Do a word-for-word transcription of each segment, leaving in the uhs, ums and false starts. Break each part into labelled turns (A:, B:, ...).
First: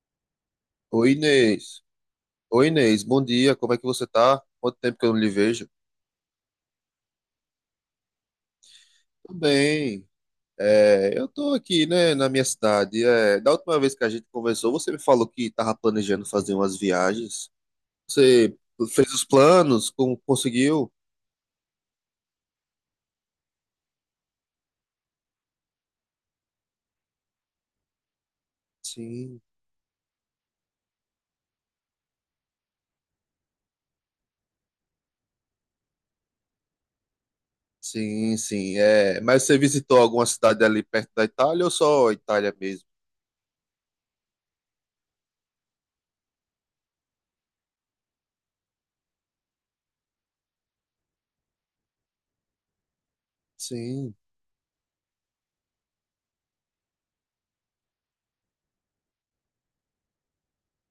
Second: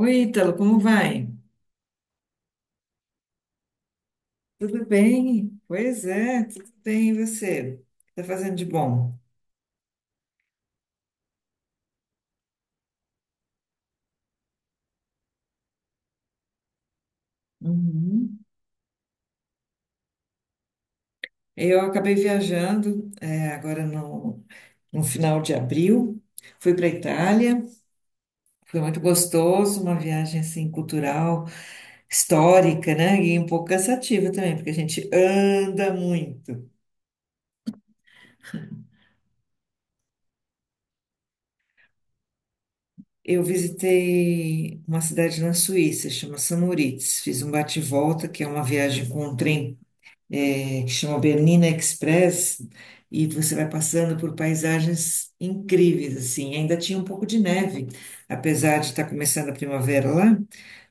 A: Oi, Ítalo, como vai?
B: Oi, Inês. Oi, Inês. Bom dia. Como é que você tá? Quanto
A: Tudo
B: tempo que eu não lhe
A: bem?
B: vejo?
A: Pois é, tudo bem. E você? O que tá fazendo de bom?
B: Tudo bem. É, eu tô aqui, né, na minha cidade. É, da última vez que a gente conversou, você me falou que tava planejando fazer umas viagens.
A: Uhum.
B: Você fez os planos? Como conseguiu?
A: Eu acabei viajando, é, agora no, no final de abril. Fui para Itália, foi muito
B: Sim,
A: gostoso, uma viagem assim cultural, histórica, né? E um pouco cansativa também, porque a gente anda muito.
B: sim, sim. É, mas você visitou alguma cidade ali perto da Itália ou só a Itália mesmo?
A: Eu visitei uma cidade na Suíça, chama Samoritz. Fiz um bate-volta, que é uma viagem com um trem eh, que chama Bernina Express, e você vai
B: Sim,
A: passando por paisagens incríveis, assim. Ainda tinha um pouco de neve, apesar de estar começando a primavera lá,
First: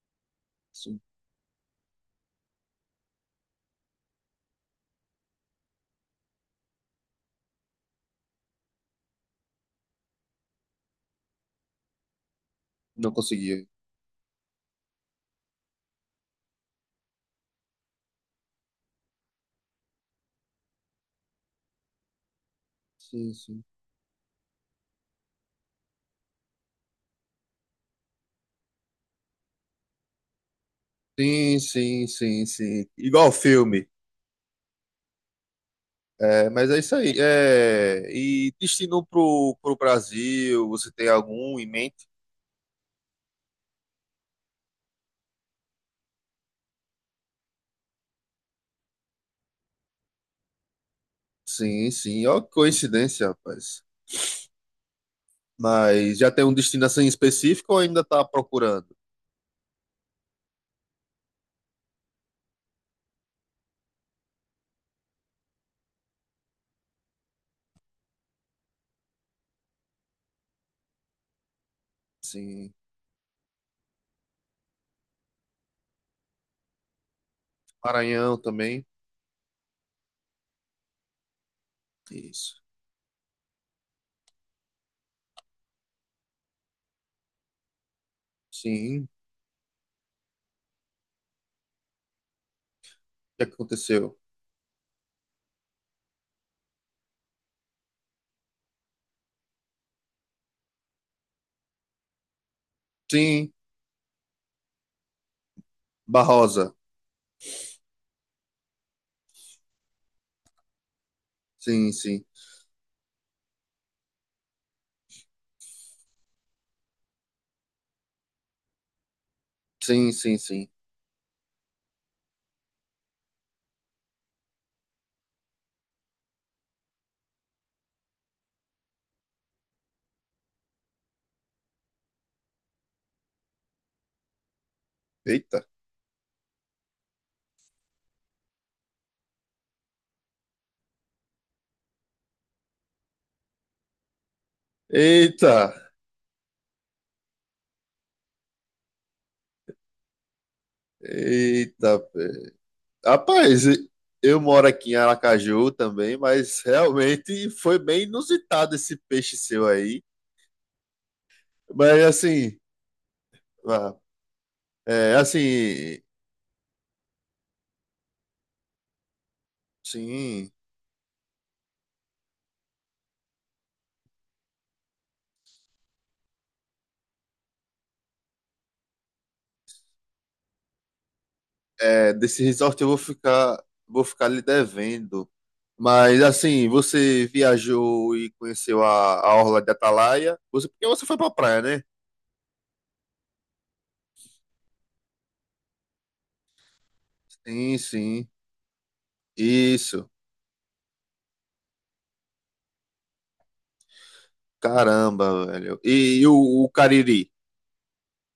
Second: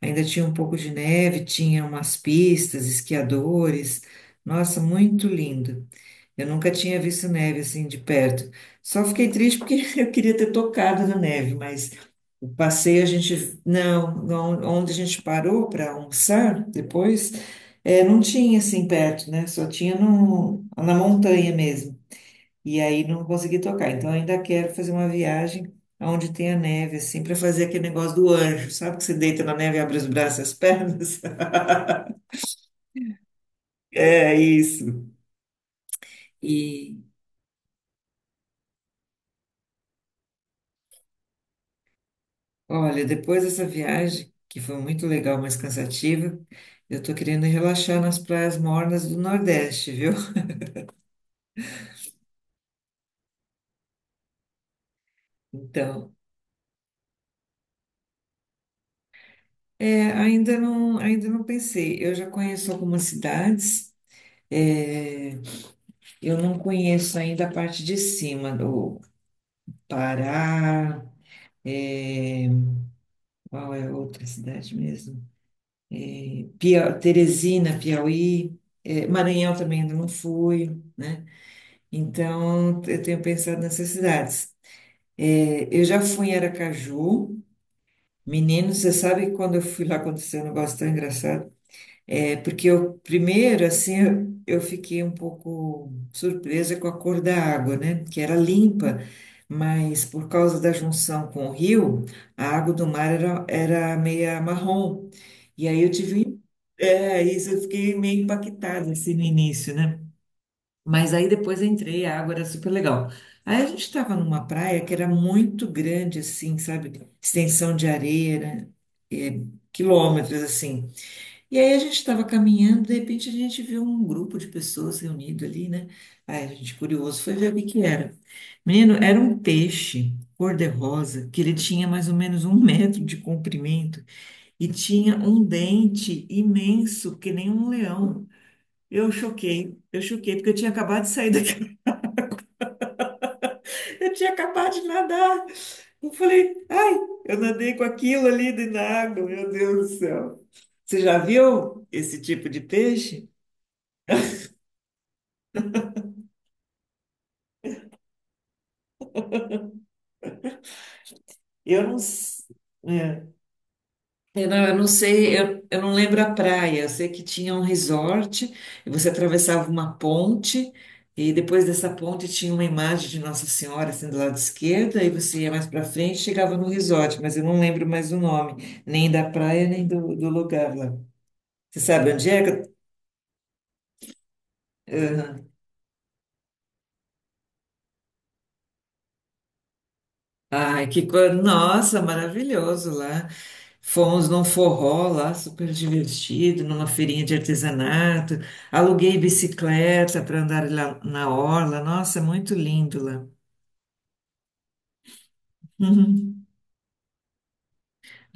A: ainda tinha um pouco de
B: sim.
A: neve, tinha umas pistas, esquiadores. Nossa, muito lindo. Eu nunca tinha visto neve assim de perto. Só fiquei triste porque eu queria ter tocado na neve, mas o passeio a
B: Não
A: gente.
B: conseguiu.
A: Não, não- onde a gente parou para almoçar depois, eh, não tinha assim perto, né? Só tinha no, na montanha mesmo. E aí não
B: Sim,
A: consegui
B: sim.
A: tocar. Então ainda quero fazer uma viagem onde tenha neve, assim, para fazer aquele negócio do anjo. Sabe que você deita na neve e abre os braços e as pernas?
B: Sim, sim, sim, sim. Igual filme.
A: É isso.
B: É, mas é isso
A: E
B: aí. É, e destino pro, pro Brasil, você tem algum em mente?
A: olha, depois dessa viagem, que foi muito legal, mas cansativa, eu tô querendo relaxar nas praias mornas do Nordeste, viu?
B: Sim, sim. Ó, que coincidência, rapaz.
A: Então,
B: Mas já tem um destino assim específico ou ainda tá procurando?
A: é, ainda não, ainda não pensei. Eu já conheço algumas cidades, é, eu não conheço ainda a parte de cima do Pará, é,
B: Sim.
A: qual é outra cidade mesmo? Pia, Teresina,
B: Maranhão
A: Piauí,
B: também.
A: é, Maranhão também ainda não fui, né?
B: Isso.
A: Então, eu tenho pensado nessas cidades. É, eu já fui em Aracaju. Menino, você
B: Sim. O
A: sabe que quando eu fui lá aconteceu um negócio tão engraçado? É, porque eu,
B: que
A: primeiro, assim,
B: aconteceu?
A: eu, eu fiquei um pouco surpresa com a cor da água, né? Que era limpa, mas por causa da junção com o rio, a água do mar era,
B: Sim.
A: era meia marrom. E aí eu tive,
B: Barrosa.
A: é, isso eu fiquei meio impactada, assim, no início, né? Mas aí depois eu
B: Sim,
A: entrei, a
B: sim.
A: água era super legal. Aí a gente estava numa praia que era muito grande, assim, sabe? Extensão de areia, né? É,
B: Sim, sim,
A: quilômetros,
B: sim.
A: assim. E aí a gente estava caminhando, de repente a gente viu um grupo de pessoas reunido ali, né? Aí a gente, curioso, foi ver o que que era. Menino, era um peixe cor-de-rosa, que ele tinha mais ou menos um metro de comprimento e tinha um
B: Eita.
A: dente imenso, que nem um leão. Eu choquei, eu choquei, porque eu tinha acabado de sair. Eu tinha acabado de nadar.
B: Eita.
A: Eu falei, ai, eu nadei com aquilo ali dentro da água, meu Deus do céu. Você já viu
B: Eita.
A: esse tipo de peixe?
B: Rapaz, eu moro aqui em Aracaju também, mas realmente foi bem inusitado esse peixe seu aí.
A: Eu não,
B: Mas
A: s-
B: assim,
A: é.
B: vá,
A: Eu não, eu não
B: é,
A: sei, eu, eu não
B: assim,
A: lembro a praia. Eu sei que tinha um resort, e você atravessava uma
B: sim,
A: ponte, e depois dessa ponte tinha uma imagem de Nossa Senhora assim do lado esquerdo, aí você ia mais para frente e chegava no resort, mas eu não lembro mais o nome, nem da praia, nem do, do lugar lá. Você
B: é,
A: sabe onde
B: desse
A: é? que eu-
B: resort eu vou ficar, vou ficar lhe devendo.
A: Aham.
B: Mas assim, você viajou e conheceu a, a Orla de Atalaia? Você,
A: Ai,
B: porque você
A: que
B: foi pra
A: coisa.
B: praia, né?
A: Nossa, maravilhoso lá. Fomos num forró lá, super divertido, numa feirinha de
B: Sim, sim.
A: artesanato. Aluguei
B: Isso.
A: bicicleta para andar lá na orla. Nossa, muito lindo lá.
B: Caramba, velho. E, e o, o Cariri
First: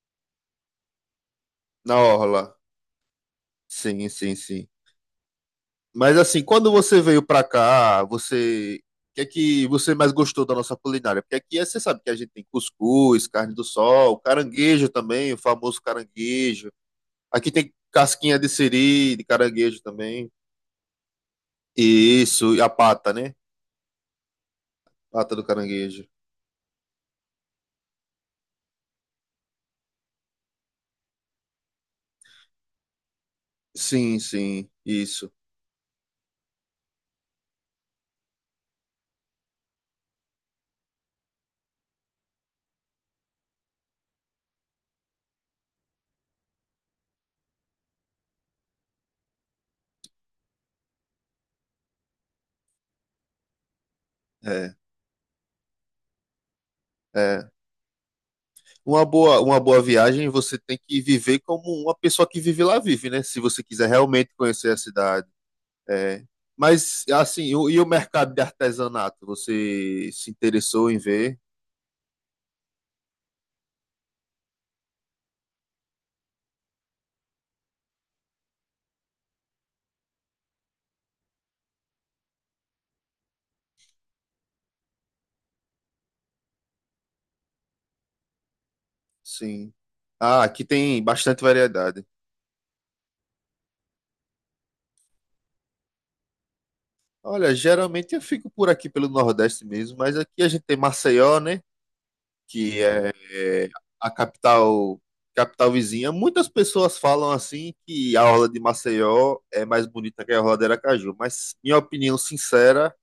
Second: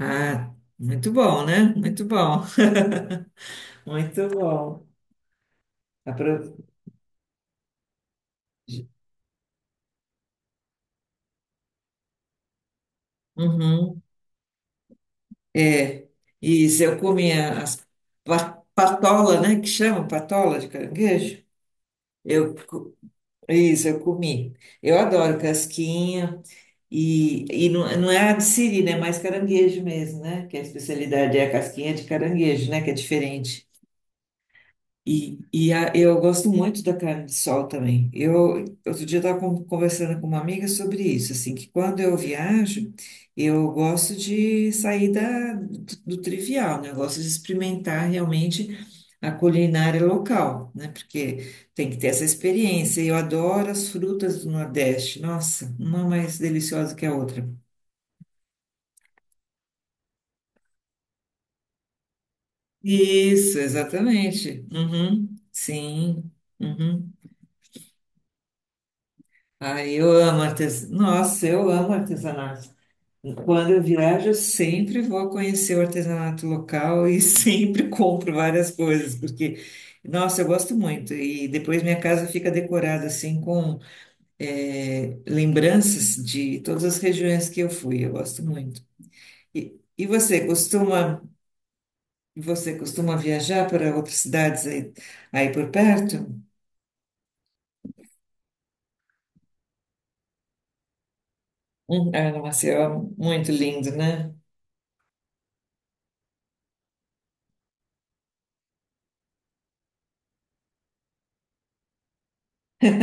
A: Ah, muito bom, né?
B: na
A: Muito bom.
B: Orla? Sim,
A: Muito
B: sim, sim.
A: bom.
B: Mas assim,
A: Apro-
B: quando você veio pra cá, você. O que é que você mais gostou da nossa culinária? Porque aqui é- você sabe que a gente tem cuscuz, carne do
A: Uhum.
B: sol, caranguejo também, o famoso
A: É.
B: caranguejo.
A: Isso, eu
B: Aqui
A: comia
B: tem
A: as
B: casquinha de
A: pa-
B: siri, de
A: patola, né? Que
B: caranguejo
A: chama
B: também.
A: patola de caranguejo.
B: E
A: Eu,
B: isso, e a
A: co-
B: pata, né?
A: isso, eu comi. Eu
B: Pata
A: adoro
B: do caranguejo.
A: casquinha. E, e não, não é a de siri, né? É mais caranguejo mesmo, né? Que a especialidade é a casquinha de caranguejo, né? Que é diferente.
B: Sim, sim, isso.
A: E, e a- eu gosto muito da carne de sol também. Eu, outro dia eu estava conversando com uma amiga sobre isso, assim, que quando eu viajo, eu gosto de sair da, do trivial, né? Eu gosto de experimentar realmente a culinária local, né? Porque tem que ter essa experiência. Eu adoro as frutas do
B: É,
A: Nordeste. Nossa, uma mais deliciosa que a outra.
B: é. Uma boa, uma boa viagem você tem que viver como uma pessoa que vive lá vive, né? Se
A: Isso,
B: você quiser realmente
A: exatamente.
B: conhecer a cidade.
A: Uhum,
B: É.
A: sim.
B: Mas,
A: Uhum.
B: assim, o- e o mercado de artesanato?
A: Ai, eu
B: Você se
A: amo
B: interessou
A: artesanato.
B: em ver?
A: Nossa, eu amo artesanato. Quando eu viajo, eu sempre vou conhecer o artesanato local e sempre compro várias coisas, porque, nossa, eu gosto muito. E depois minha casa fica decorada assim com eh, lembranças de todas as regiões que eu fui. Eu gosto muito.
B: Sim.
A: E, e
B: Ah,
A: você
B: aqui tem
A: costuma,
B: bastante variedade.
A: você costuma viajar para outras cidades aí, aí por perto?
B: Olha, geralmente eu fico por aqui pelo Nordeste mesmo, mas aqui a gente tem Maceió, né?
A: Hum, é, nossa,
B: Que
A: é
B: é
A: muito
B: é,
A: lindo,
B: a
A: né?
B: capital, capital vizinha. Muitas pessoas falam assim que a orla de Maceió é mais bonita que a orla de Aracaju, mas minha opinião sincera,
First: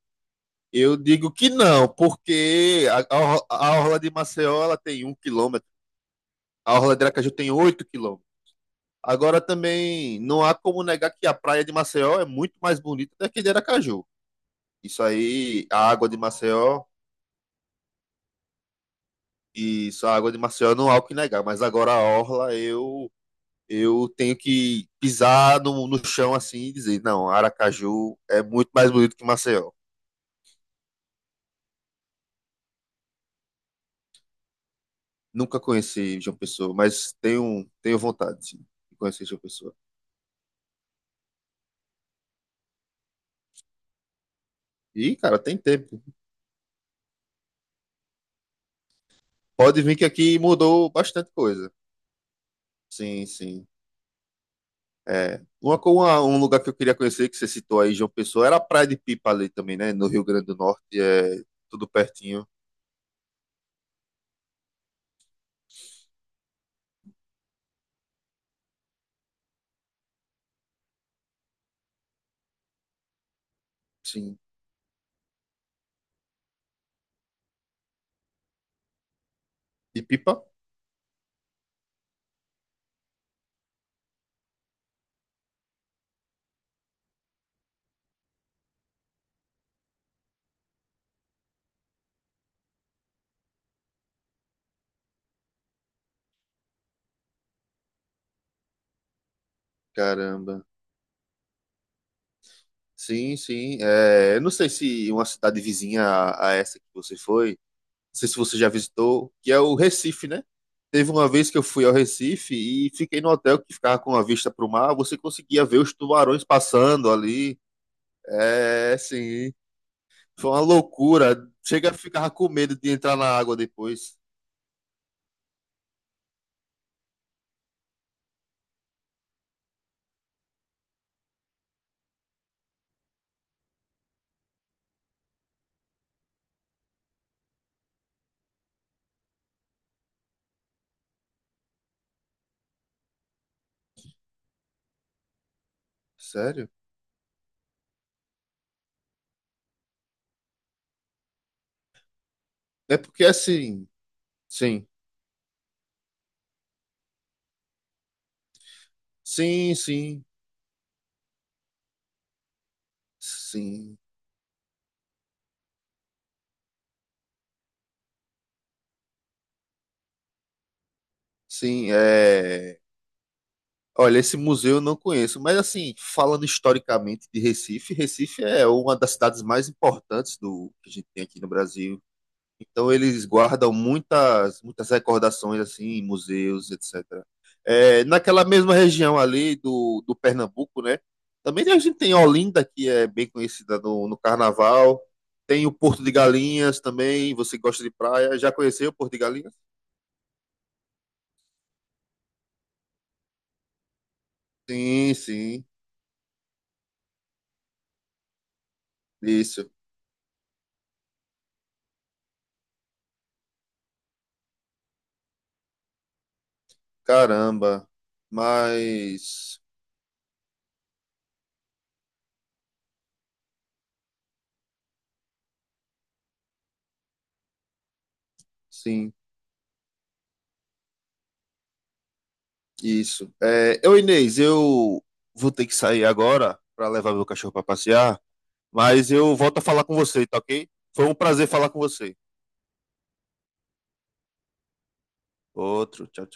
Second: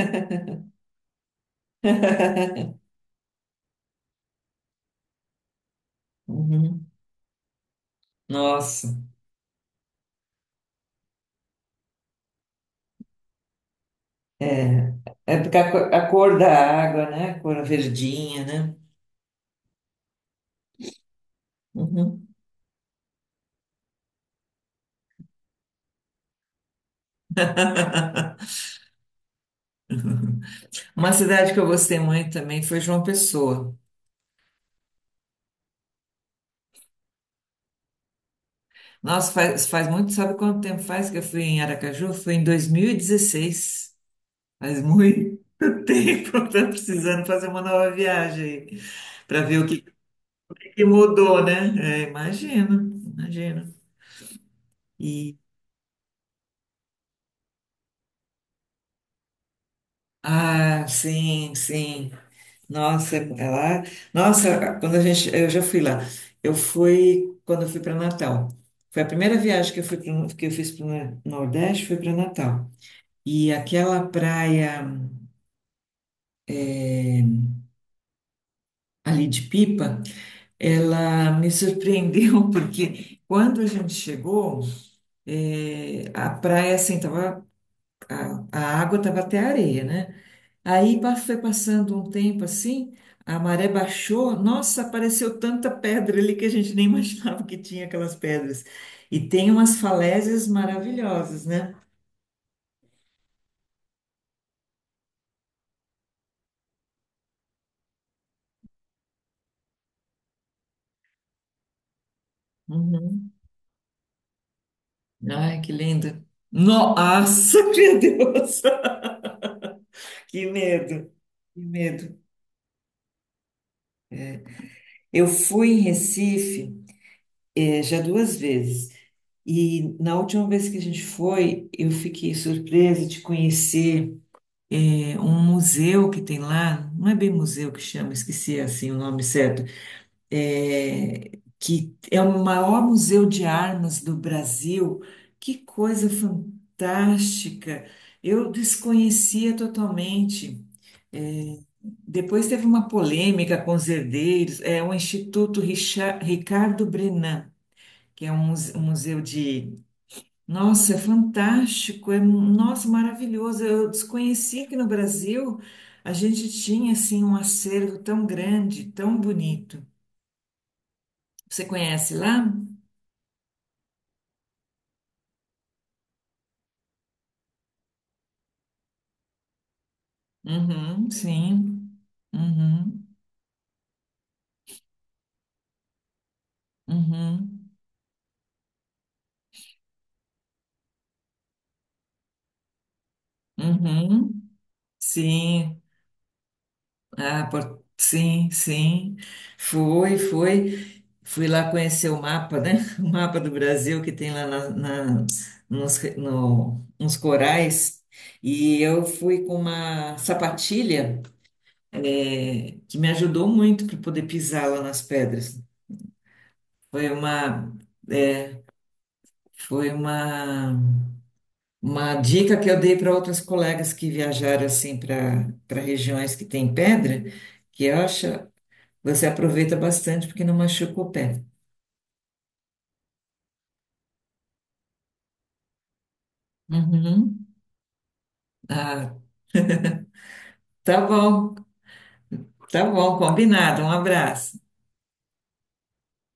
B: eu digo que não, porque a, a, orla- a orla de Maceió ela tem um quilômetro. A
A: Uhum.
B: Orla de Aracaju tem oito quilômetros.
A: Nossa,
B: Agora também não há como negar que a praia de Maceió é muito mais bonita do que de Aracaju.
A: é,
B: Isso
A: é porque
B: aí,
A: a
B: a
A: cor, a
B: água de
A: cor da
B: Maceió,
A: água, né? A cor verdinha, né?
B: isso, a água de Maceió não há o que negar, mas agora a
A: Uhum.
B: orla eu eu tenho que pisar no, no chão assim e dizer, não, Aracaju é muito mais bonito que Maceió.
A: Uma cidade que eu gostei muito também foi João Pessoa.
B: Nunca conheci João Pessoa, mas tenho tenho vontade sim, de conhecer
A: Nossa,
B: João
A: faz,
B: Pessoa.
A: faz muito, sabe quanto tempo faz que eu fui em Aracaju? Foi em dois mil e dezesseis. Faz
B: E cara,
A: muito
B: tem tempo.
A: tempo, tô precisando fazer uma nova viagem para ver o que,
B: Pode vir que aqui
A: que
B: mudou bastante
A: mudou,
B: coisa.
A: né? É, imagino,
B: Sim, sim.
A: imagino.
B: É, uma, co- uma- um lugar que eu queria conhecer, que você citou aí, João Pessoa, era a Praia de Pipa ali também, né? No Rio Grande do Norte,
A: Ah,
B: é
A: sim,
B: tudo
A: sim.
B: pertinho.
A: Nossa, é lá. Nossa, quando a gente, eu já fui lá. Eu fui quando eu fui para Natal. Foi a primeira viagem que eu fui pro- que eu fiz para o Nordeste, foi para Natal. E aquela
B: Sim.
A: praia ali de Pipa,
B: De Pipa?
A: ela me surpreendeu porque quando a gente chegou, eh, a praia assim tava, a, a água estava até a areia, né? Aí pa- foi passando um tempo assim, a maré baixou, nossa, apareceu tanta pedra ali que a gente nem imaginava que tinha aquelas pedras. E tem umas falésias
B: Caramba.
A: maravilhosas, né?
B: Sim, sim. É, eu não sei se uma cidade vizinha a, a essa que você foi, não sei se você já visitou, que é o Recife, né? Teve uma vez que eu fui ao Recife e fiquei no
A: Uhum.
B: hotel que ficava com a vista para o mar, você
A: Ai,
B: conseguia
A: que
B: ver os
A: lindo!
B: tubarões passando ali.
A: Nossa, meu Deus!
B: É, sim.
A: Que
B: Foi uma
A: medo,
B: loucura.
A: que
B: Chega,
A: medo.
B: ficava com medo de entrar na água depois.
A: Eu fui em Recife, eh, já duas vezes. E na última vez que a gente foi, eu fiquei surpresa de conhecer um museu que tem lá, não é bem museu que chama, esqueci assim o nome certo, é, que é o maior museu de armas do Brasil. Que coisa
B: Sério?
A: fantástica! Eu desconhecia totalmente. Depois teve uma
B: É porque
A: polêmica com os
B: assim,
A: herdeiros, é
B: sim,
A: o Instituto Richa- Ricardo Brenan, que é um muse- um museu de
B: sim, sim,
A: nossa, é fantástico, é nossa, maravilhoso. Eu
B: sim,
A: desconhecia que no Brasil a gente tinha assim um acervo tão grande, tão bonito. Você
B: sim,
A: conhece lá?
B: é. Olha, esse museu eu não conheço, mas assim, falando historicamente de Recife, Recife é uma das cidades mais importantes do que a gente
A: Uhum,
B: tem aqui no
A: sim.
B: Brasil. Então
A: Uhum,
B: eles guardam muitas, muitas recordações assim, em museus, etcétera.
A: uhum,
B: É, naquela mesma região ali do, do Pernambuco, né? Também a gente tem Olinda, que é bem conhecida no, no
A: uhum.
B: carnaval. Tem o
A: Sim.
B: Porto de Galinhas também.
A: Ah,
B: Você gosta
A: por-
B: de praia?
A: sim,
B: Já conheceu o Porto
A: sim.
B: de Galinhas?
A: Foi, foi. Fui lá conhecer o mapa, né? O mapa do Brasil que tem lá na,
B: Sim,
A: na-
B: sim.
A: nos, re- no- nos corais. E eu fui com
B: Isso.
A: uma sapatilha, eh, que me ajudou muito para poder pisar lá nas pedras. Foi uma,
B: Caramba.
A: eh,
B: Mas
A: foi uma, uma dica que eu dei para outras colegas que viajaram assim para para regiões que tem pedra, que eu acho.
B: sim,
A: Você aproveita bastante porque não machuca o pé.
B: isso. É, eu, Inês, eu vou ter que sair agora para levar meu
A: Uhum.
B: cachorro para passear. Mas
A: Ah,
B: eu volto a falar com você, tá ok?
A: tá
B: Foi um prazer
A: bom,
B: falar com você.
A: tá bom, combinado. Um abraço.
B: Outro, tchau, tchau.